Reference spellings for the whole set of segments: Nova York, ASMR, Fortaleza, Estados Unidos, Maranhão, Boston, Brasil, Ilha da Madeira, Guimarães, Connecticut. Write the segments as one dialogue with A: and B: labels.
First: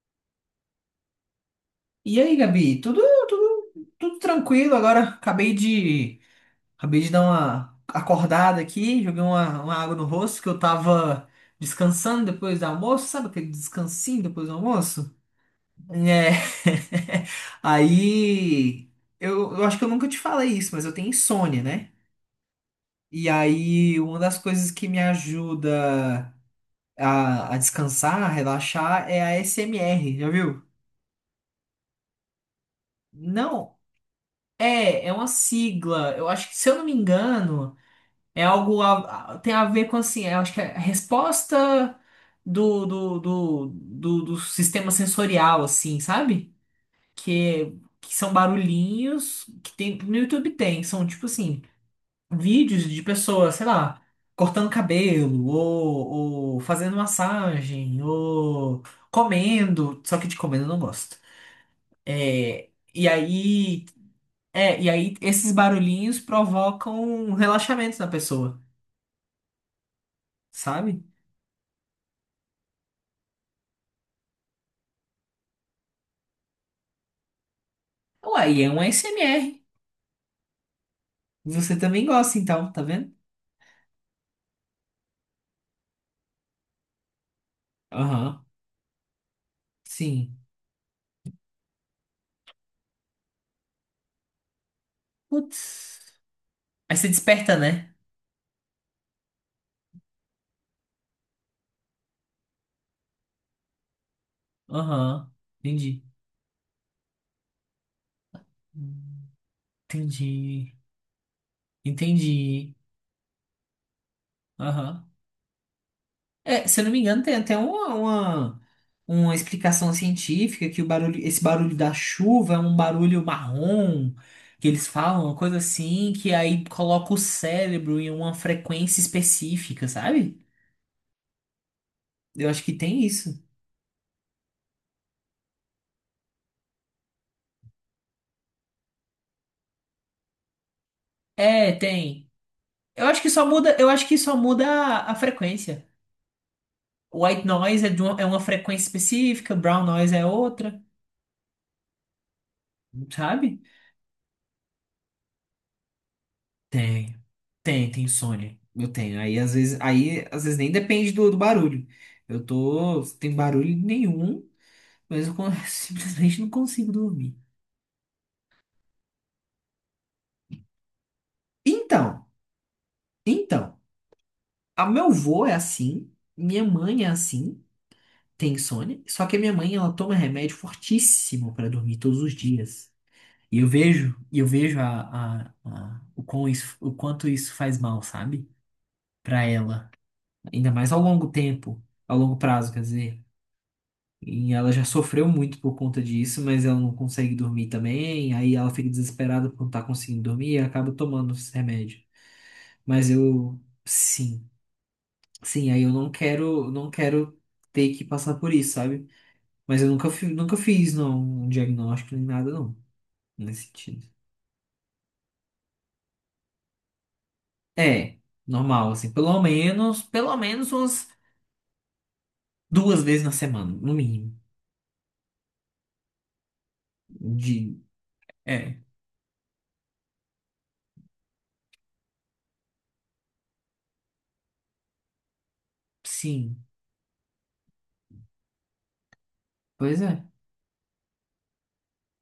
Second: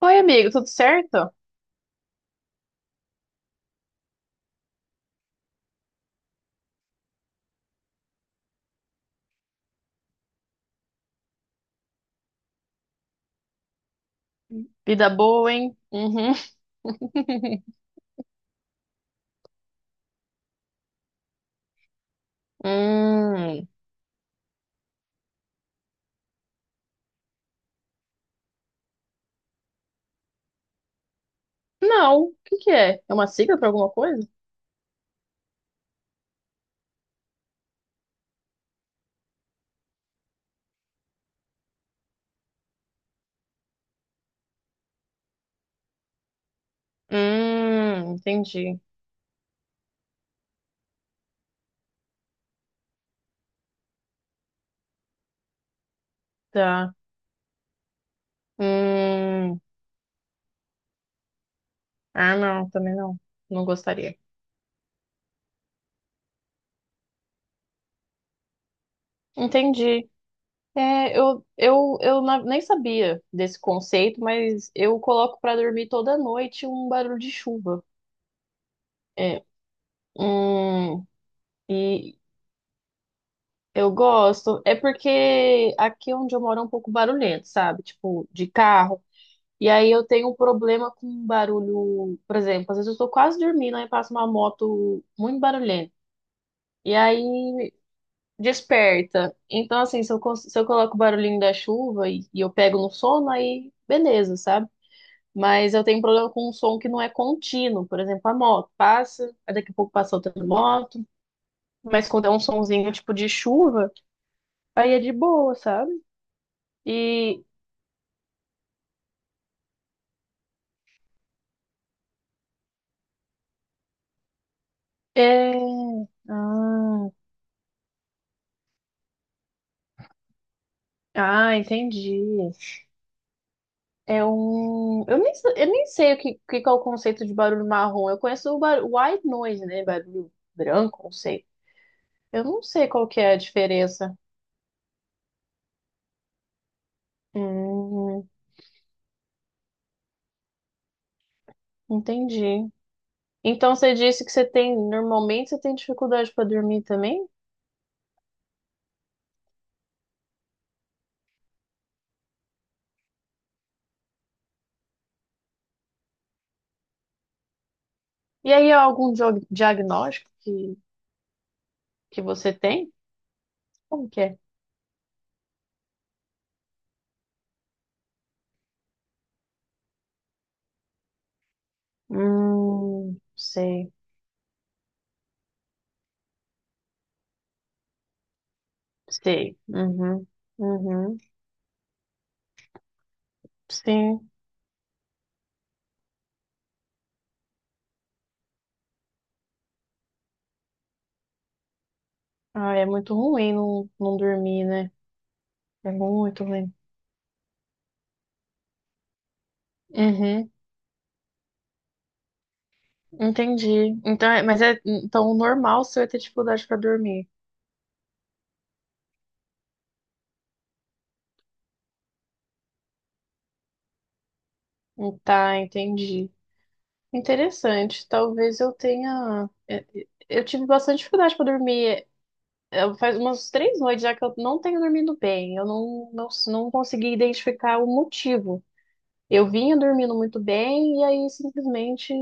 A: Oi, amigo, tudo certo?
B: E aí, Gabi? Tudo, tudo tranquilo agora. Acabei de dar uma acordada aqui, joguei uma água no rosto que eu tava descansando depois do almoço, sabe aquele descansinho depois do
A: Vida
B: almoço?
A: boa, hein?
B: É.
A: Uhum.
B: Aí, eu acho que eu nunca te falei isso, mas eu tenho insônia, né? E
A: Hum,
B: aí, uma das coisas que me ajuda a descansar, a relaxar, é a SMR, já viu?
A: não, o que que é? É uma sigla para
B: Não,
A: alguma coisa?
B: é uma sigla. Eu acho que, se eu não me engano. É algo tem a ver com assim, eu acho que é a resposta do sistema sensorial, assim, sabe? Que, que são
A: Entendi.
B: barulhinhos que tem no YouTube tem, são tipo assim, vídeos de pessoas, sei lá, cortando cabelo, ou
A: Tá.
B: fazendo massagem, ou
A: Hum,
B: comendo, só que de comendo eu não gosto.
A: ah, não,
B: É,
A: também
B: e
A: não. Não
B: aí,
A: gostaria.
B: é, e aí, esses barulhinhos provocam um relaxamento na pessoa.
A: Entendi.
B: Sabe?
A: É, nem sabia desse conceito, mas eu coloco para dormir toda noite um barulho de chuva.
B: Uai, é um A S M
A: É,
B: R
A: hum.
B: Você também gosta, então, tá vendo?
A: Eu gosto, é porque aqui é onde eu moro é um pouco barulhento, sabe? Tipo,
B: Aham,
A: de carro. E aí eu tenho um
B: sim.
A: problema com um barulho, por exemplo, às vezes eu tô quase dormindo, aí passa uma moto muito barulhenta.
B: Putz.
A: E
B: Aí você desperta,
A: aí
B: né?
A: desperta. Então, assim, se eu coloco o barulhinho da chuva e eu pego no sono, aí beleza, sabe?
B: Aham,
A: Mas eu tenho um
B: entendi.
A: problema com um som que não é contínuo. Por exemplo, a moto passa, aí daqui a pouco passa outra
B: Entendi.
A: moto. Mas quando é um
B: Entendi.
A: sonzinho tipo de chuva, aí é
B: Aham.
A: de boa, sabe?
B: É, se eu não me engano, tem
A: E
B: até uma explicação científica que o barulho, esse barulho da chuva é um barulho marrom, que eles falam, uma
A: é.
B: coisa assim, que aí
A: Ah,
B: coloca o cérebro em uma frequência específica, sabe?
A: ah, entendi.
B: Eu acho que tem isso.
A: É um. Eu nem sei que é o conceito de barulho marrom. Eu conheço o white noise, né? Barulho branco, não sei.
B: É, tem.
A: Eu não sei qual que é a
B: Eu acho
A: diferença.
B: que só muda a frequência. White noise é
A: Hum,
B: uma frequência específica, brown noise é outra,
A: entendi.
B: sabe?
A: Então você disse que você tem. Normalmente você tem dificuldade para dormir
B: Tem,
A: também?
B: tem insônia. Eu tenho. Aí às vezes nem depende do barulho. Eu tô sem barulho nenhum, mas eu simplesmente não consigo dormir.
A: E aí há algum diagnóstico que
B: Então,
A: você tem?
B: então,
A: Como que é?
B: a meu avô é assim, minha mãe é assim, tem insônia, só que a minha mãe ela toma remédio fortíssimo pra dormir todos os dias.
A: Sei,
B: E eu vejo o quanto isso faz mal, sabe? Pra
A: sei.
B: ela.
A: Uhum,
B: Ainda mais ao
A: uhum.
B: longo tempo, ao longo prazo, quer dizer.
A: Sim.
B: E ela já sofreu muito por conta disso, mas ela não consegue dormir também. Aí ela fica desesperada por não estar conseguindo dormir e acaba tomando esse remédio.
A: Ah, é
B: Mas
A: muito ruim
B: eu,
A: não, não
B: sim,
A: dormir, né?
B: sim, aí eu
A: É
B: não
A: muito
B: quero,
A: ruim.
B: não quero ter que passar por isso, sabe? Mas eu
A: Uhum,
B: nunca fiz, não, um diagnóstico nem nada, não, nesse
A: entendi.
B: sentido.
A: Então, mas é então o normal você é ter dificuldade para dormir.
B: É, normal, assim, pelo menos umas duas vezes na semana, no mínimo.
A: Tá, entendi.
B: De,
A: Interessante. Talvez eu
B: é,
A: tenha. Eu tive bastante dificuldade para dormir. Faz umas três noites já que eu não tenho dormido bem. Eu não, não,
B: sim,
A: não consegui identificar o motivo. Eu vinha
B: pois
A: dormindo
B: é.
A: muito bem e aí simplesmente,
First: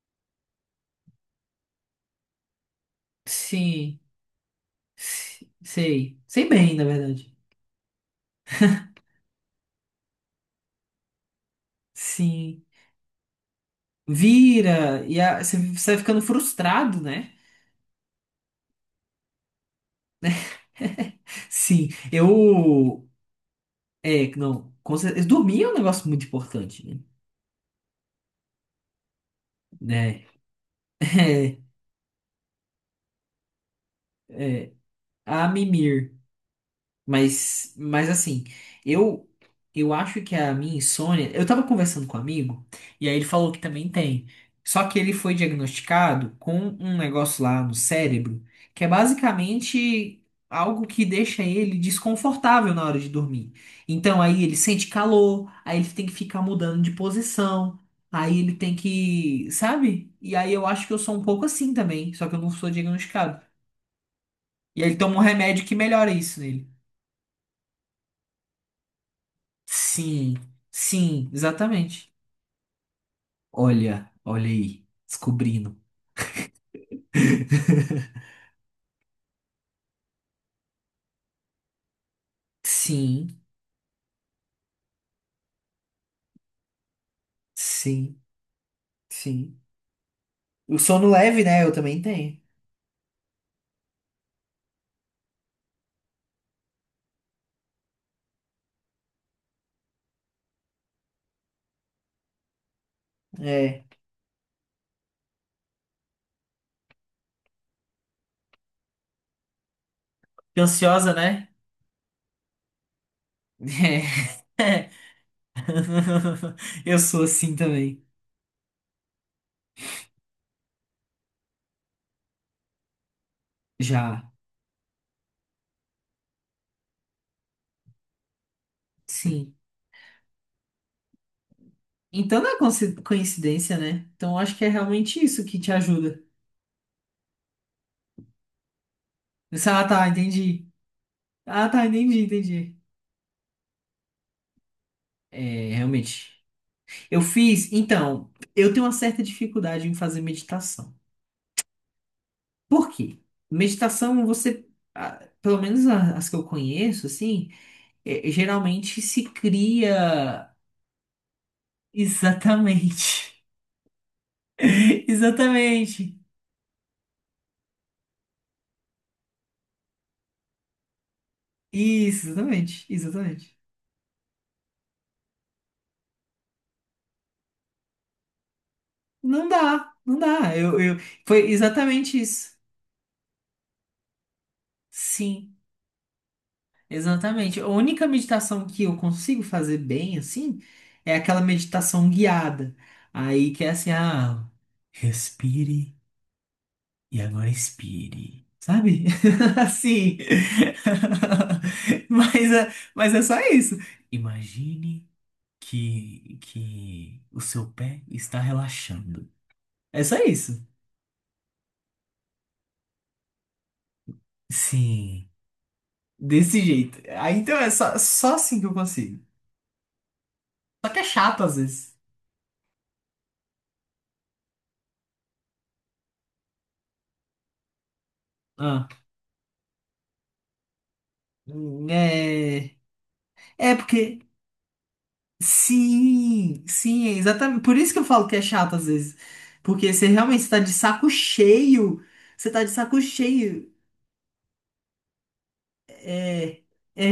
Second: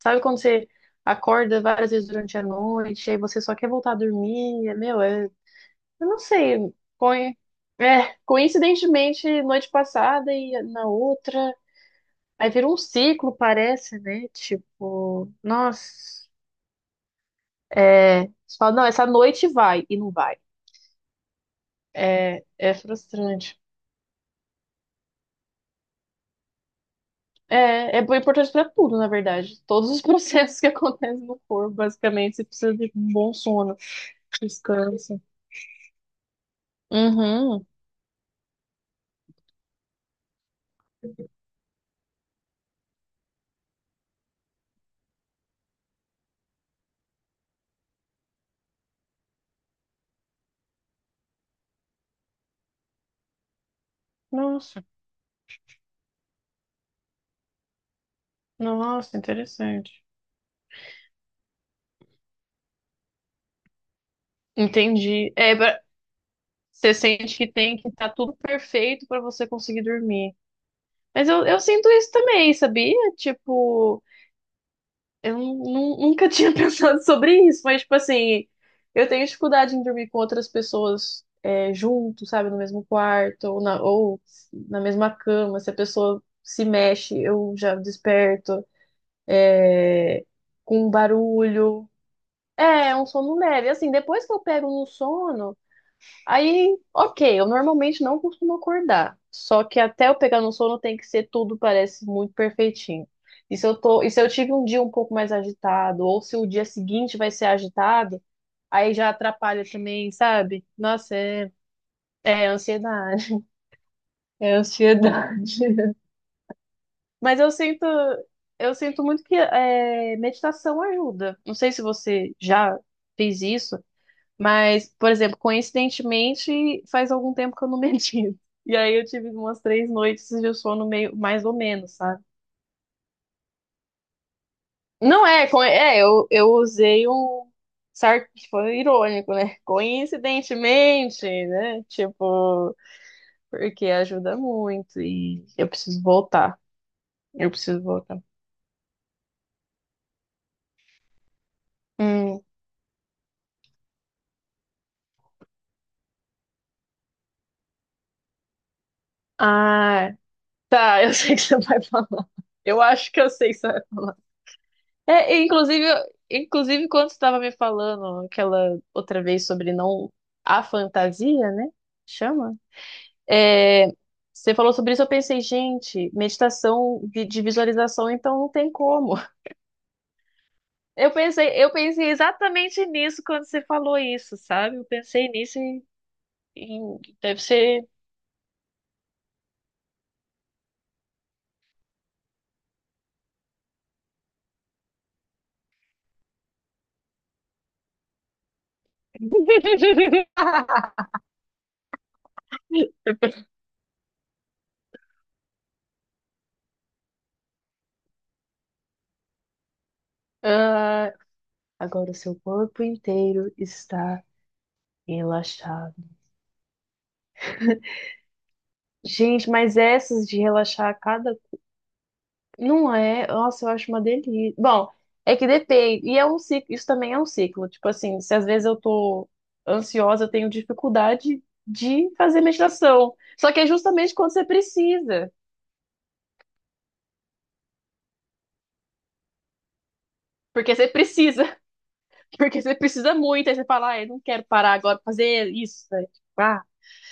A: sabe quando você acorda várias vezes durante a noite, aí você só quer voltar a
B: Sim,
A: dormir, é, meu, é, eu não
B: sei
A: sei,
B: bem, na verdade.
A: é, coincidentemente noite passada e na outra, aí
B: Sim,
A: vira um ciclo, parece, né?
B: vira, e
A: Tipo,
B: você vai ficando
A: nossa,
B: frustrado, né?
A: é, você fala, não, essa noite vai e não vai.
B: Sim,
A: É, é frustrante.
B: é, não, com certeza, dormir é um negócio muito importante, né?
A: É, é importante para tudo, na verdade. Todos os
B: Né?
A: processos que acontecem no corpo, basicamente, você precisa de um bom sono,
B: É,
A: descanso.
B: a mimir.
A: Uhum.
B: Mas assim, eu eu acho que a minha insônia. Eu tava conversando com um amigo, e aí ele falou que também tem. Só que ele foi diagnosticado com um negócio lá no cérebro, que é basicamente algo que deixa ele desconfortável na hora de dormir. Então aí ele
A: Nossa,
B: sente calor, aí ele tem que ficar mudando de posição, aí ele tem
A: nossa,
B: que,
A: interessante.
B: sabe? E aí eu acho que eu sou um pouco assim também, só que eu não sou diagnosticado. E aí ele toma um
A: Entendi. É,
B: remédio que melhora isso nele.
A: você sente que tem que estar tudo perfeito para você conseguir dormir.
B: Sim,
A: Mas
B: sim,
A: eu sinto isso
B: exatamente.
A: também, sabia? Tipo.
B: Olha, olha aí, descobrindo.
A: Nunca tinha pensado sobre isso, mas, tipo assim, eu tenho dificuldade em dormir com outras pessoas é, junto, sabe, no mesmo
B: Sim,
A: quarto, ou na mesma cama. Se a pessoa se mexe, eu já
B: sim,
A: desperto
B: sim.
A: é,
B: O
A: com um
B: sono leve, né? Eu
A: barulho.
B: também tenho.
A: É, é um sono leve. Assim, depois que eu pego no sono. Aí, ok, eu normalmente não costumo acordar. Só que até eu pegar no sono tem que ser tudo, parece muito perfeitinho.
B: É.
A: E se eu tive um dia um pouco mais agitado, ou se o dia seguinte vai ser agitado, aí já atrapalha também,
B: Fiquei
A: sabe?
B: ansiosa,
A: Nossa,
B: né?
A: é, é ansiedade. É
B: É.
A: ansiedade.
B: Eu sou
A: Mas
B: assim também.
A: eu sinto muito que é, meditação ajuda. Não sei se você já fez isso.
B: Já.
A: Mas, por exemplo, coincidentemente, faz algum tempo que eu não medito. E aí eu tive
B: Sim.
A: umas três noites de sono meio mais ou menos, sabe?
B: Então não é coincidência, né? Então acho que é realmente
A: Não
B: isso
A: é,
B: que te
A: é,
B: ajuda.
A: eu usei um foi irônico, né?
B: Ah, tá, entendi.
A: Coincidentemente,
B: Ah,
A: né?
B: tá, entendi,
A: Tipo,
B: entendi.
A: porque ajuda muito e eu
B: É,
A: preciso
B: realmente.
A: voltar.
B: Eu
A: Eu
B: fiz,
A: preciso voltar.
B: então, eu tenho uma certa dificuldade em fazer meditação.
A: Hum.
B: Por quê? Meditação, você, ah, pelo menos as que eu conheço, assim, geralmente se
A: Ah,
B: cria
A: tá, eu sei o que você vai falar. Eu acho que eu
B: exatamente.
A: sei o que você vai falar. É, e inclusive,
B: Exatamente.
A: inclusive quando você estava me falando aquela outra vez sobre não a fantasia, né?
B: Isso,
A: Chama?
B: exatamente, exatamente.
A: É, você falou sobre isso, eu pensei, gente, meditação de visualização, então não tem como.
B: Não dá, não dá. Eu... Foi
A: Eu pensei
B: exatamente isso.
A: exatamente nisso quando você falou isso, sabe? Eu pensei
B: Sim.
A: nisso e deve
B: Exatamente. A
A: ser.
B: única meditação que eu consigo fazer bem, assim, é aquela meditação guiada. Aí que é assim, respire e agora expire. Sabe? Assim. Mas é só isso. Imagine que o seu pé está relaxando. É só isso.
A: Ah, agora o seu corpo inteiro está
B: Sim,
A: relaxado.
B: desse jeito. Aí então é só assim que eu consigo.
A: Gente, mas essas de
B: Só
A: relaxar
B: que é
A: cada.
B: chato às vezes.
A: Não é? Nossa, eu acho uma delícia. Bom, é que depende. E é um ciclo, isso também é um ciclo. Tipo assim, se às vezes eu
B: Ah,
A: tô ansiosa, eu tenho dificuldade
B: hum,
A: de fazer
B: é.
A: meditação. Só que é
B: É
A: justamente
B: porque
A: quando você precisa.
B: sim, sim, é exatamente. Por isso que eu falo que é chato às vezes. Porque você realmente está de
A: Porque você
B: saco
A: precisa,
B: cheio. Você
A: porque
B: tá de
A: você
B: saco
A: precisa muito. Aí você
B: cheio.
A: fala, ah, eu não quero parar agora pra fazer isso, né? Tipo, ah.
B: É, é,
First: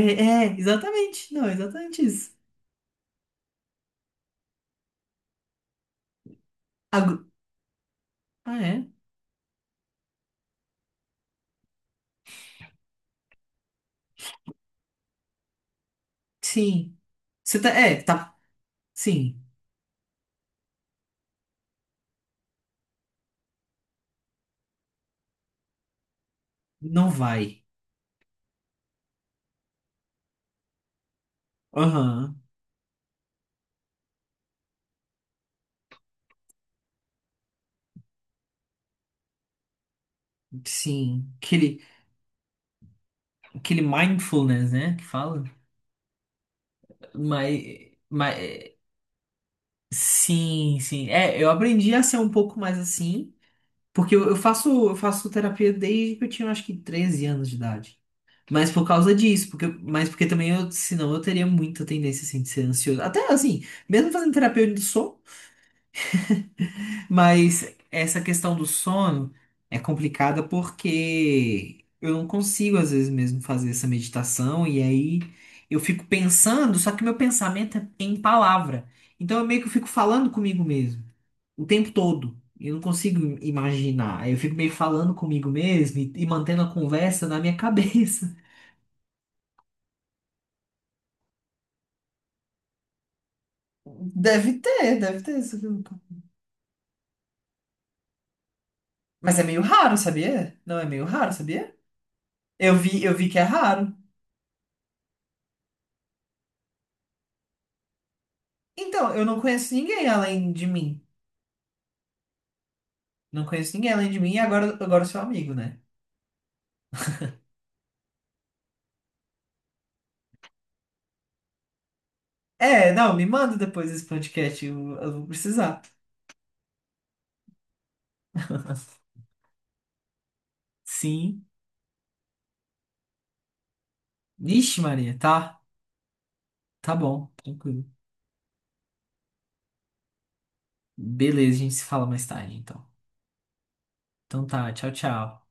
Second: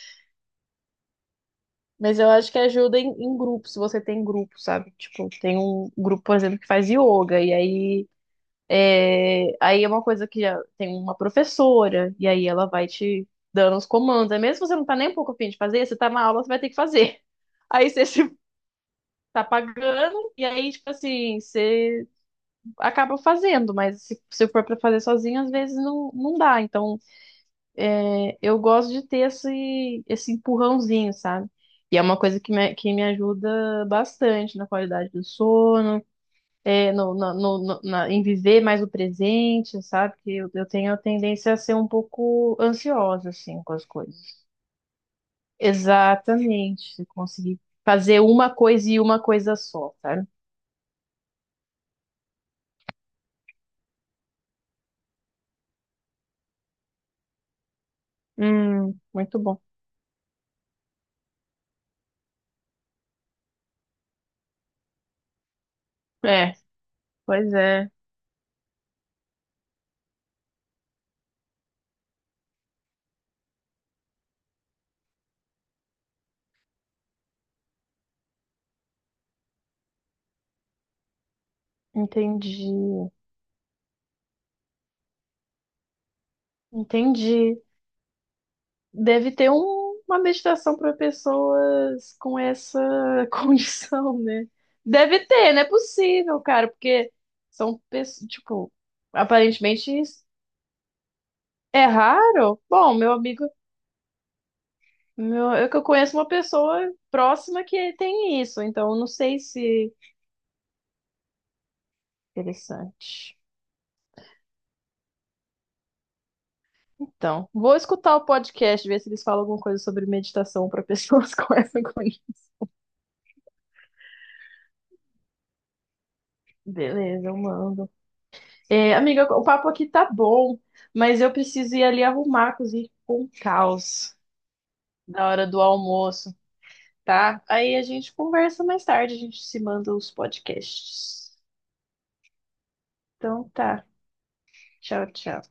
B: é, exatamente. Não, é exatamente
A: Mas eu
B: isso.
A: acho que ajuda em, em grupo, se você tem grupo, sabe? Tipo, tem um grupo, por exemplo, que faz
B: Ago-
A: yoga, e aí.
B: Ah, é?
A: É, aí é uma coisa que já tem uma professora, e aí ela vai te dando os comandos. Aí mesmo se você não tá nem um pouco a fim de fazer, você tá na aula, você vai ter que
B: Sim.
A: fazer.
B: Você tá,
A: Aí
B: é,
A: você se
B: tá, sim.
A: tá pagando, e aí, tipo assim, você acaba fazendo, mas se for pra fazer sozinho, às vezes não, não dá. Então,
B: Não vai.
A: é, eu gosto de ter esse, esse empurrãozinho, sabe? E é uma coisa
B: Aham,
A: que me ajuda bastante na qualidade do sono. É, em viver mais o presente, sabe? Que eu tenho a
B: sim.
A: tendência a ser
B: Aquele,
A: um pouco ansiosa, assim, com
B: aquele
A: as coisas.
B: mindfulness, né, que fala.
A: Exatamente, se
B: Mas,
A: conseguir fazer
B: mas,
A: uma coisa e uma coisa só, sabe?
B: sim, sim. É, eu aprendi a ser um pouco mais assim. Porque eu faço terapia desde que eu tinha, acho que, 13 anos de idade. Mas por causa
A: Muito
B: disso,
A: bom.
B: mas porque também eu, senão eu teria muita tendência, assim, de ser ansioso. Até, assim, mesmo fazendo terapia eu ainda sou,
A: É, pois
B: mas
A: é,
B: essa questão do sono é complicada porque eu não consigo, às vezes, mesmo fazer essa meditação e aí eu fico pensando, só que meu pensamento é em palavra. Então eu meio que fico falando comigo mesmo o tempo todo. Eu não
A: entendi,
B: consigo imaginar. Aí eu fico meio falando comigo mesmo e mantendo a conversa na minha
A: entendi.
B: cabeça.
A: Deve ter uma meditação para pessoas com essa condição, né?
B: Deve ter, deve
A: Deve
B: ter
A: ter,
B: isso.
A: não é possível, cara, porque são pessoas, tipo,
B: Mas é meio
A: aparentemente.
B: raro, sabia? Não é meio raro, sabia?
A: É raro?
B: Eu
A: Bom,
B: vi,
A: meu
B: eu vi que é
A: amigo,
B: raro.
A: meu, eu que eu conheço uma pessoa próxima que tem isso, então eu não
B: Então, eu não
A: sei
B: conheço
A: se.
B: ninguém além de mim.
A: Interessante.
B: Não conheço ninguém além de mim e agora eu sou amigo, né?
A: Então, vou escutar o podcast, ver se eles falam alguma coisa sobre meditação para pessoas com essa condição.
B: É, não, me manda depois esse podcast, eu vou precisar.
A: Beleza, eu mando. É, amiga, o papo aqui tá bom, mas eu
B: Sim.
A: preciso ir ali arrumar, cozinhar com um caos
B: Vixe, Maria,
A: na hora
B: tá?
A: do almoço,
B: Tá bom,
A: tá? Aí a
B: tranquilo.
A: gente conversa mais tarde, a gente se manda os podcasts.
B: Beleza, a gente se fala mais tarde, então.
A: Então tá.
B: Então tá, tchau,
A: Tchau, tchau.
B: tchau.